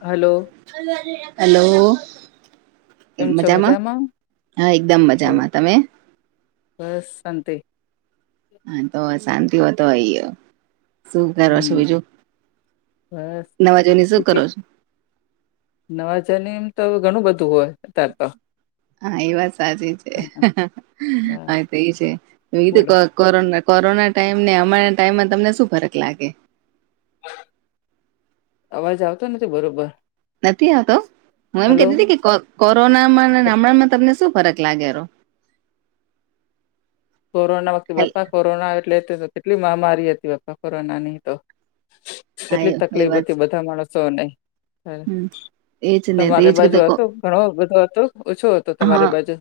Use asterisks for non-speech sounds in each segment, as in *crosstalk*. Hello hello કેમ છો મજામાં હા એકદમ મજામાં તમે બસંત હા તો શાંતિ હોતો આય શું કરો છો હમ બીજું બસ નવાજોની શું કરો છો નવાજારની એમ તો ઘણું બધું હોય ત તો હા એ વાત સાચી છે હા, હા, હવે તો એ છે બોલો તોું કક કો કોરોના ટાઈમ ને અમારા ટાઈમમાં તમને શું ફરક લાગે અવાજ આવતો નથી બરોબર નથી આવતો હું એમ હલો કતી હતી કે કોરોનામાં નામમાં તમને શું ફરક લાગે કોરોના વખતે હેલ પપ્પા કોરોના એટલે કેટલી મહામારી હતી પપ્પા કોરોનાની તો હા કેટલી એ એ તકલીફ વાત હતી બધા માણસોને હ હમ એજ ને તો એજ તમારી બાજુ કીધું કો હતું ઘણો બધો હતો ઓછું હતો તમારી હા બાજુ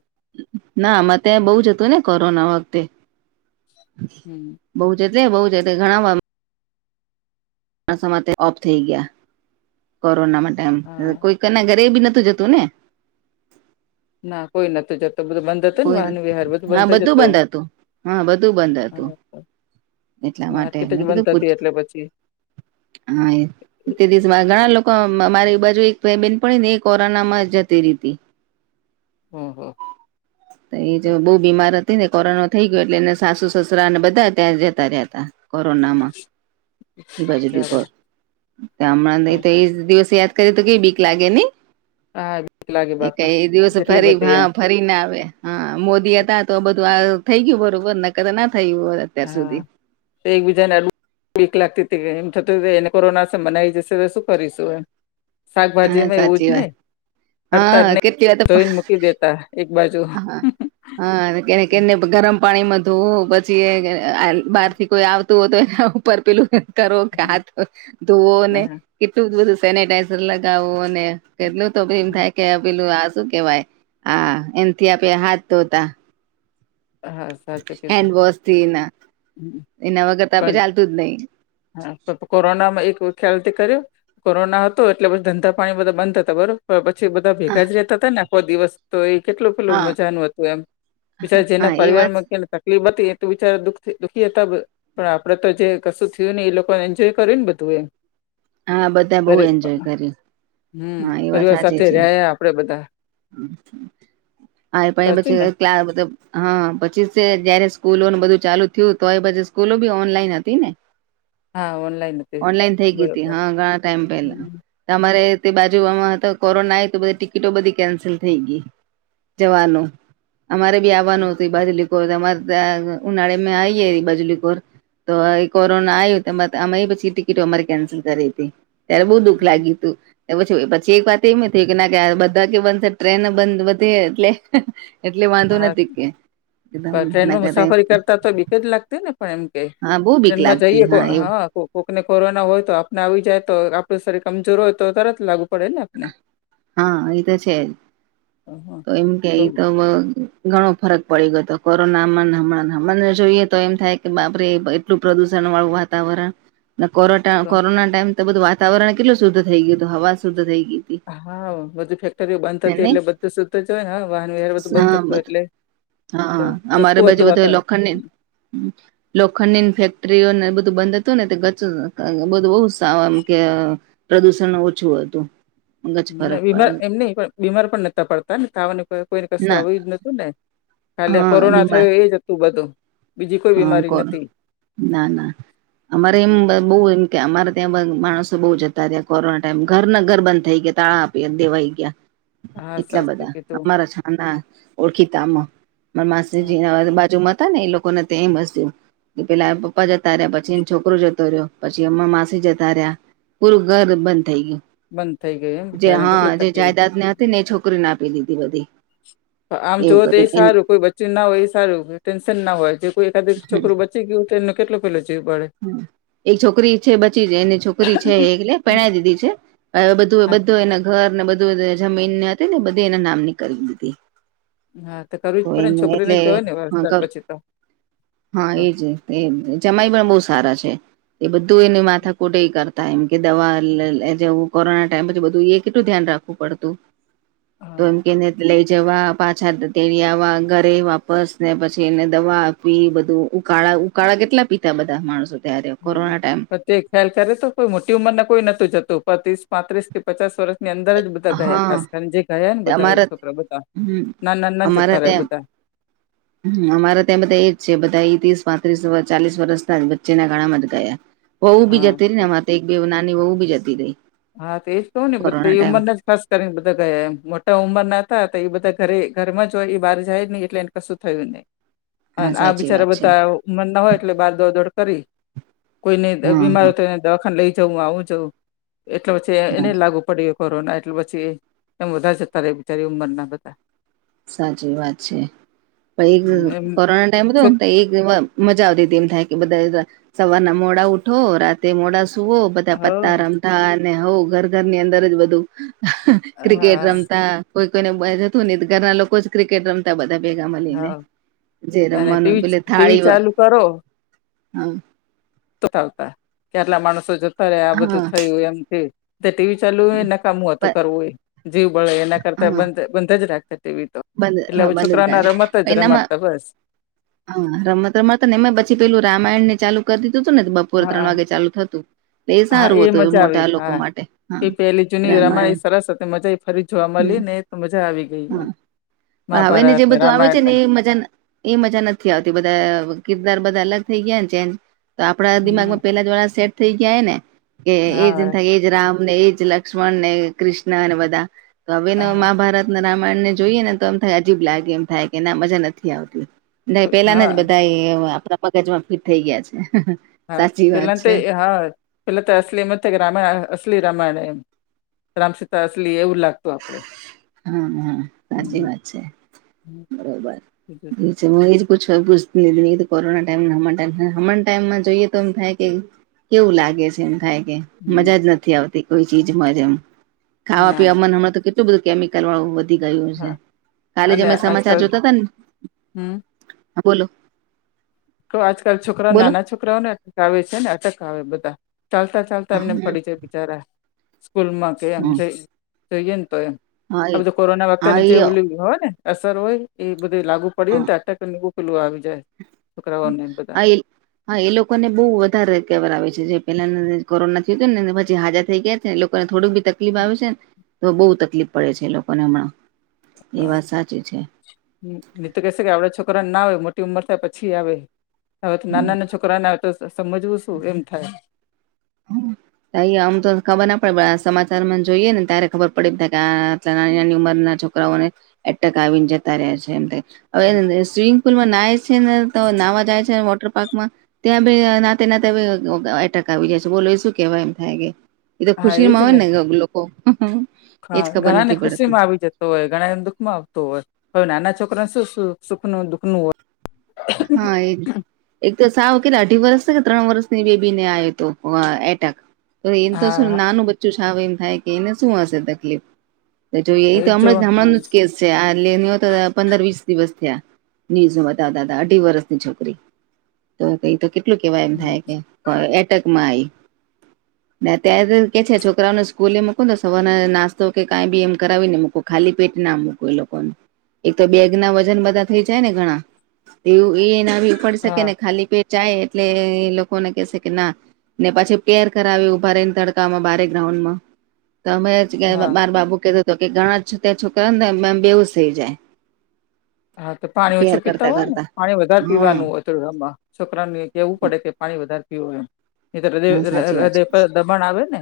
ના આમાં ત્યાં બહુ જ હતું ને કોરોના વખતે હમ બઉ જ એટલે બઉુ જ એટલે ઘણા માં ઓફ થઈ ગયા કોરોના ટાઈમ હા કોઈક ના ઘરે બી નતું જતું ને ના કોઈ નતુ, જતો બધું બ કોઈ હા બધું બંધ હતું હા બધું બંધ હતુ હા, એટલા માટે માર્કેટ જ મેં કીધું બંધ પૂછ, હતી એટલે પછી હા તે દિવસ ઘણા લોકો મારી બાજુ એક બેન પણ ને એ કોરોનામાં જતી રીતી હમ હ એ જો બહુ બીમાર હતી ને કોરોના થઇ ગયો એટલે એને સાસુ સસરા અને બધા ત્યાં જ હતા કોરોના માં હ બાજુ બરા બીકર તમ દિવસત તો કઈ બીક લાગે હા બીક લાગે ક બાપા દિવસ કેટલી ફરી બધી એમ હા ફરી કરી આવે હા મોદી હતા તો બધું આ થઈ ગયું બરોબર કા ના થયું હોય, અતાર સુધી તો એકબીજાને એ વીક લાગતી હતી એમ થતું એને કોરોના બનાઈ જશે તો શું કરીશું એમ હા શાકભાજીમાં એવું સાચી જ ને વાત હા અડતારને કેટલી વાર તો ધોઈને મૂકી દેતા એક બાજુ હા હા કે કેને ગરમ પાણીમાં ધોવું પછી બહાર થી કોઈ આવતું હોય, તો એ પરપેલું કરો કે હાથ ધોવો ને હા કેટલું બધું સેનેટાઈઝર લગાવો અને કેટલું તો ભ એમ થાય હા કે પેલું આ શું કેવાય હ એમથી આપે હાથ, ધતા હા હેન્ડ વાશથી ના હમ એના વ કરતા પણ ચાલતું જ, ન હા કોરોનામાં એક ખ્યાલથી કર્યું કોરોના હતો એટલે બછ ધંધા પાણી બધા બંધ હતા બરોબર પછી, બધા ભેગા જ રહેતા હતાને આખો દિવસ તો એ કેટલું પેલું હા મજાનું હતું એમ બજા, જેના હા એ વાત પરિવારમાં તકલીફ હતી તો બચારા દુખ દુખીે, તબ પણ આપડે તો જે કશું થયું ને એ લોકો એન્જોય કર્યું ને બધું એ હા બધા બઉુ એન્જોય કરી હમ પરિવાર સાથે રહ્યા આપડે બધા આય પાાય બચે સાચું ને ક્ મબ હા પછી જયારે સ્કૂલો બધું ચાલુ થયું તો એ સ્કૂલો બી ઓનલાઈન હતી ને હા ઓનલાઈન હતી ઓનલાઈન થઈ ગય હતી બરોબર હા ઘણા ટાઈમ પેલા હમ તમારે તે બાજુમાં કોરોના આ તો બધી ટિકિટો બધી કેન્સલ થઈ ગઈ જવાનુ અમારે બી આવવાનું હતુ, બાજલીખોર અમારે ત્યા ઉનાળે આ બાજલીખોર તો કોરોના આવ અમે પછી ટિકિટો અમારી કેન્સલ કરી હતી. ત્યારે બહુ દુઃખ લાગ્યું તુ પછી પછી એક વાત એમ થ કે ના કે બધા કે બંધ છે, ટ્રેન બંધ વધી એટલે એટલે વાંધો હા નથી કે એકદમ પણ ના ટ્રેનમાં મુસાફરી કરતા તો બીક જ લાગતી ને પણ એમ હા બહુ બીક ટ્રેનમાં લાગતી જઈએ એ હા કોકને કોરોના હોય તો આપને આવી જાય તો આપડું શરીર કમજોર હોય, તો તરત લાગુ પડે ને આપને હા એ તો છેજ, તો એમ કે ઈ તો ઘણો ફરક પડી ગયો હતો કોરોનામાં હમણાં હમને જોઈએ તો એમ થાય કે બા એટલું પ્રદુષણ વાળું, વાતાવરણ કો કોરોના ટાઈમ તો બધું વાવરણ કેટલુંુધ્ધ થઈ ગયું હવાુદ્ધ થઈ ગયો. હા બધું ફેક્ટરીઓ બંધ હે થતી નહી એટલે બધું સુ્ધ જ હોય, ને વાહન વ્યવાર બધું બંધ હા થતું બધ એટલે તો હા ચોખ્ખું હતું વાણ હમ લોખંડ ફેક્ટરીઓને બધું બંધ હતું ને ગ બધું બહમ કે પ્રદુષણ ઓછું હતુ મ વિમર એમ ન પણ બીમાર પણ નહતા પડતા ને તવા કોઈને કશું ના આવ્યું જ નતું ને ખાલી હા કોરોના થયો બીમાર એ જ તું બધ હા, કોણ ના ના અમારે એમ હમ, બસ બહ એમ કે અમારા ત્યાં માણસો બહુ જતા ત્યાં કોરોના ટાઈમ ઘર ના ઘર બંધ થઈ ગયા તાળા દેવાઈ ગયા હા એટલા સાચું બધા કીધું અમારા છ. ઓળખીતામાં હા માસીજી બાજુમાં હતા ને એ લોકોને તે હસ્યું કે પેલા પપ્પા જતા રહ્યા પછી એ છોકરો જતો રહ્યો પછી અમ્ માસી જતા રહ્યા પૂરું ઘર બંધ થઈ બંધ થઈ ગઈ એમ ગયું જે બિચારાને કેટલી હા જે તકલીફ જાાયદાદ ને હા. હતી ને એ છોકરીને આપી દીધી બધી આમ એવું જોવો તો એ કર્યું સારું કોઈ બચ્ચું ના હોય એ સારું ટેન્શન ના હોય જે કોઈ એકાધ છોકરું ી ગયું તો એનો કેટલોેલો જીવ પાડે એ છોકરી છે બચી જ એને છોકરી છે એટલે પેણ દીધી છે હ બધું હા બધું એના ઘર ને બધું જમીનને હતી ને બધી એના નામ નીક દીધી હા તો કરવું જ પડે ને એમનું છોકરી ને એટલે જય ને વરસાદ પછી તો હા તો એજ જમાય પણ બહુ સારા છે એ બધું એને માથા કોટે કરતા ટમ કે દવા જેવું કોરોના ટાઈમ પછી બધું એ કેટલું ધ્યાન રાખવું પડતું તો હા એમ કેને લઈ જવા પાછા તેળ આવવા ઘરે વાપસ ને પછી એને દવા આપી બધું ઉકાળા કાળા કેટલા પીતા બધા માણસો ત્યારે હમ કોરોના ટાઈમ પ તે ખ્યાલ કરે તો કોઈ મોટી ઉંમર ને કોઈ નોતું જતું પત્રીસ પાંત્રીસ થી પચાસ વર્ષની અંદર જ બધા ગયા હા ખાસ કારને જે ગયા ને બધા એ અમારે છોકરા બધા હમ ના ના ના જતારે એ બધા અમારે ત્યાં બધા એજ છે બધા એ ત્રીસ પાંત્રીસ ચાલીસ વર્ષના જ વચ્ચેના ગણામાં જ ગયા વહુ બી હા જતી રહી તો નેમાં એક બે નાની વહુ બી જતી રહી હા તો એજ તો ને કોરોના બધા ટાઈમ ઉંમર કરીને બધા ગયા એમ મોટા ઉંમર ના હતા તો એ બધા ઘરે ઘરમાં જોય એ બહાર જાય નહી એટલે એને કશું થયું નહ હા અને આ સાચી બિચારા વાત છે બધા ઉમર ના હોય એટલે બાર દોડ દોડ કરી કોઈને હા બીમાર હો હા તો એને દવાખાને લઈ જવું આવું જઉું એટલે પછી હા એને લાગુ પડ કોરોના એટલે પછી એમ બધા જતા રહે બિચારી ઉંમર ના બધા સાચી વાત છે પણ એક એમ કોરોના ટાઈમ હતો છોક ને એક મજા આવતી હતી એમ થાય કે બધા સવારના મોડા ઉઠો રાતે મોડા ુ હ બધા પત્તા રમતા અને હોઉ ઘર ઘરની અંદર જ બધું ક્રિકેટ હા રમતા કોઈ કોઈને જતું નહી ઘરના લોકો જ ક્રિકેટ રમતા બધા ભેગા મળીને હા જે અને રમવાનું ટીવી પેલે ટીવી થાળી ચાલુ કરો હ આવતા કેટલા માણસો જતા રહે આ બધું હા થયું એમથી ટીવી ચાલુ હોય ન કામું હતું કરવું હોય જીવ બળે એના કરતા બ હા બંધ જ રાખશે ટીવી તો બંધ એટલે હા હવે બંધ છોકરાને આ રાખ રમતા જ એનામાં રમાતતા બસ હા રમત રમ મળતતા ને એ પછી પેલું રામાયણ ને ચાલુ કરી દીધું હતું ને બપોર ત્રણ હા વાગે ચાલુ થતું હા એ સારું હતું મજા આવી મોટા લોકો હા માટે હા એ પેલી જૂની રમાઈ રામાયણ સરસ હતી મજા એ ફરી જોવા હમ મળી ને એ તો મજા આવી ગઈ એમ હા પણ હવે ને મહાભારત જે બધું આવે છે રામાયણ ને એ મજા એ મજા નથી આવતી બધા કિરદાર બધા અલગ થઈ ગયા ને છે એમ તો આપડા હમ દિમાગમાં પેલા દ્વારા સેટ થઈ ગયા ને કે એ જ હા થ રામ ને એજ લક્ષ્મણ ને કૃષ્ણ અને બધા તો હવે હા મહાભારત ના રામાયણ ને જોઈએ ને તો એમ થાય અજીબ લાગે એમ થાય કે ના મજા નથી આવતી ના પેલા ને જ હા બધા આપણા પગજમાં ફિટ થઈ ગયા છે હા સાચી વાત પહેલા તે છે હા પહેલા તો અસલી મ કે રમાણ અસલી રમાાયણ એમ રામસીતા અસલી એવું લાગતું આપડે હા હા સાચી હમ વાત છે હમ બરોબર બીજું- મુ ઇજ પુછવા પુછતી થી કોરોના ટાઈ ટાઈમ ટાઈમાં જોઈએ તો એમ થાય કે કેવું લાગે છે એમ થાય કે હમ, મજા જ નથી આવતી કોઈ ચીજમાંજમ ખાવા ના પીવાવામાં હમણાં તો કેટલું બધું કેમિકલ વાળું ગયું છે હા કાલે જ અને અમે સમાચાર આજકાલ જોતા હતા હમ ને બોલો તો આજકાલ છોકરા બોલો નાના છોકરાઓનેટ આવે છે ને અટક આવે બધા ચાલતા ચાલતા હા એમને એ પડી જાય બિચારા સ્કૂલમાં કે એમ જ હા જોઈએ ને તો એમ આ એ બધું કોરોના વતેને જે ઓલી હોય ને અસર હોય એ બધે લાગુ પડીે ને આટકનેવું કિલોું આવી જાય છોકરાઓને બધા અઇલ હા એ લોકોને બહુ વધારે કેવરાવે છે જે પેલા કોરોના થયું હતું ને પછી હાજર થઈ ગયા. લોકોને થોડું બી તકલીફ આવે છે ને તો બહુ તકલીફ પડે છે લોકોને હમણાં એ વાત સાચી છે. નિ તો કેશે કે આવડા છોકરા ના આવે મોટી ઉંમર થાય પછી આવે હ તો નાના નાના છોકરા છોકરા ના આવે તો સમજવું શું એમ થાય હમ ત આમ તો ખબર ના પડે પણ આ સમાચારમાં જોઈએ ને ત્યારે ખબર પડીે કે આ નાની નાની ઉંમર ના છોકરાઓને એટક આવીને જતા રહ્યા છે એમ હવે સ્વિમિંગ પુલમાં નાય છે ને તો નાહવા જાય છે વોટર પાર્કમાં ત્યાં ભી નાતે નાતે એટક આવી જાય છે બોલો શું કેવાય એમ થાય કે એતો હા ખુશી એજ માં હોય ને લોકો એજ ખબર નથી પડતી તો ઘણા એ દુખમાં આવતું હોય તો નાના છોકરાને શું સુ સુખનું દુખનું હોય હા એ એક તો સાવ કેટલા અઢી વર્ષ ને કે ત્રણ વર્ષની બેબી ને આવ તો એટેક તો એમ તો શું હા નાનું બચ્ચું શાવું એમ થાય કે એને શું હશે તકલીફ તો જોઈએ એ તો હમણાં હમણાંનું જ કેસ જો આ લેવી હા તા પંદર વીસ દિવસ થયા ન્યુઝું બતાવતા અઢી વર્ષની છોકરી તો કઈ તો કેટલું કેવાય એમ હમ થાય કે. પણ એટકમા આઈ ના અત્યારે કે છે છોકરાઓને સ્કૂલે એ મકોને સવાર નાસ્તો કે કાંઈ બી એમ કરાવીને મકો ખાલી પેટ ના મૂકું એ લોકોને એક તો બેગ ના વજન બધા થઈ જાય ને ઘણા એવું એના બ પડ શકે હા ને ખાલી પેટ ચાય એટલે એ લોકોને કેશે કે ના ને પછી પેર કરાવી ઉભા રને તડકામાં બારેક ગ્રાઉન્ડમાં તો અમે હા માર બાબો કેતો કે ઘણા ત્યાં છોકરાને ને બેહોશ થઈ જાય હા તો પાણી પ્યાર ઓછું પીતા કરતા હોય ને કરતા પાણી વધારે હમ પીવાનું હોય. છોકરાને કેવું પડે કે પાણી વધારે પીવુંય એ હા સાચી હદય વાત હદય છે દમણ આવે ને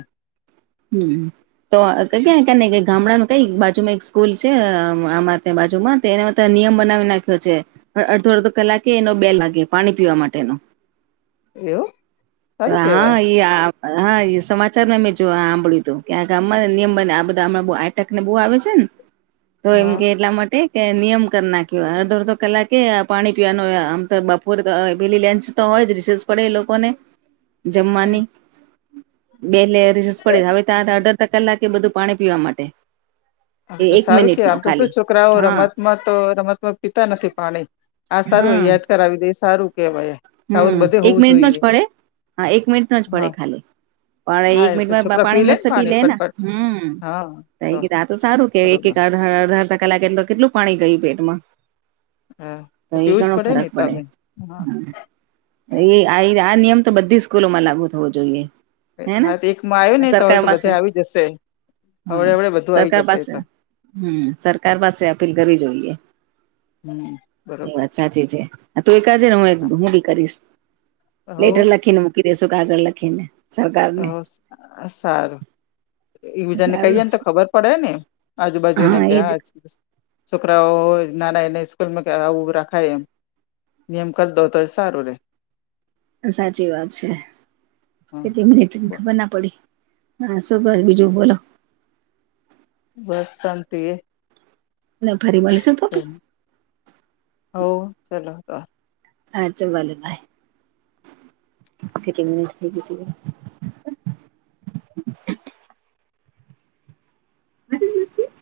હમ તો ક્યા કને ગામડાનું કઈ બાજુમાં એક સ્કૂલ છે આમાં ત્યાં બાજુમાં તે એમા નિયમ બનાવી નાખ્યો છે. અડધો અડધો કલાકે એનો બેલ લાગે પાણી પીવા માટેનો એવું સારું હા કેવાય એ હા સમાચાર મેમે જો આંબળી તો ક્યા આને નિયમ બને આ બધા હણાં એટકને બહુ આવે છે ને તો એમ હા કે એટલા માટે કે નિયમ કરી નાખ્યો હોય અડધો અડધો કલાકે પાણી પીવાનુંય આમ તો બપોરે પેલી લંચ તો હોય જ રિસેસ પડે એ લોકોને જમવાની બેલ ને રિસેસ પડે હવે ત્યાડર કલાકે બધું પાણી પીવા માટે હ એ તો એક સારું મિનિટ કે નો આમ તો શું ખાલી છોકરાઓ હા રમતમાં તો રમતમાં પીતા નથી પાણી. આ સારું યાદ કરાવી દે સારું કેવાય. આવું હમ્મ બધે એક હોવું મિનિટ નો જ જોઈએ પડે હા એક મિનિટ નો જ હા પડે ખાલી પણ હા એક એ તો મિનિટમાં છોકરા પાણી મસ્ત ને પી લે ને ફટફટ હમ્મ *unintelligible* એ તો સારું કે એક બરોબર એક અડધા અડધા કલાકે એ તો કેટલું પાણી ગયું પેટમાં હા તો એ પીવું જ ઘણો ફરક ને પડે. તમે હા એ આ નિયમ તો બધી સ્કૂલોમાં લાગુ થવો જોઈએ. હેને હા તો એકમાં આયો ને તો સરકાર બધા પાસે ને આવી જશે હા હવડે હવડે બધું આવી સરકાર જશે એ પાસે તો હમ સરકાર પાસે અપીલ કરવી જોઈએ. હમ એ બરોબર વાત સાચી છે તો એકાજે ને હું હા હું કરીશ હો લેટર લખીને મૂકી દેસુ કાગળ લખીને. સરકારને આ તો સારું એ બજાને સારું કહીયએ ને તો ખબર પડે ને. આજુબાજુને હા એજ કયા છોકરાઓ ના નાના એ સ્કૂલમાં રખાય એમ નનેમક દો ત જ સારું રહેે. સાચી વાત છે હ કેટ મિનિટ ખબર ના પડી. હા શું કર બીજું બોલો? બસ શાંતિ એ. ના ફરી મળીશું તોપી. હો ચાલો તો. હા ચો ભલે ભાય મ થઈ ગ *inaudible*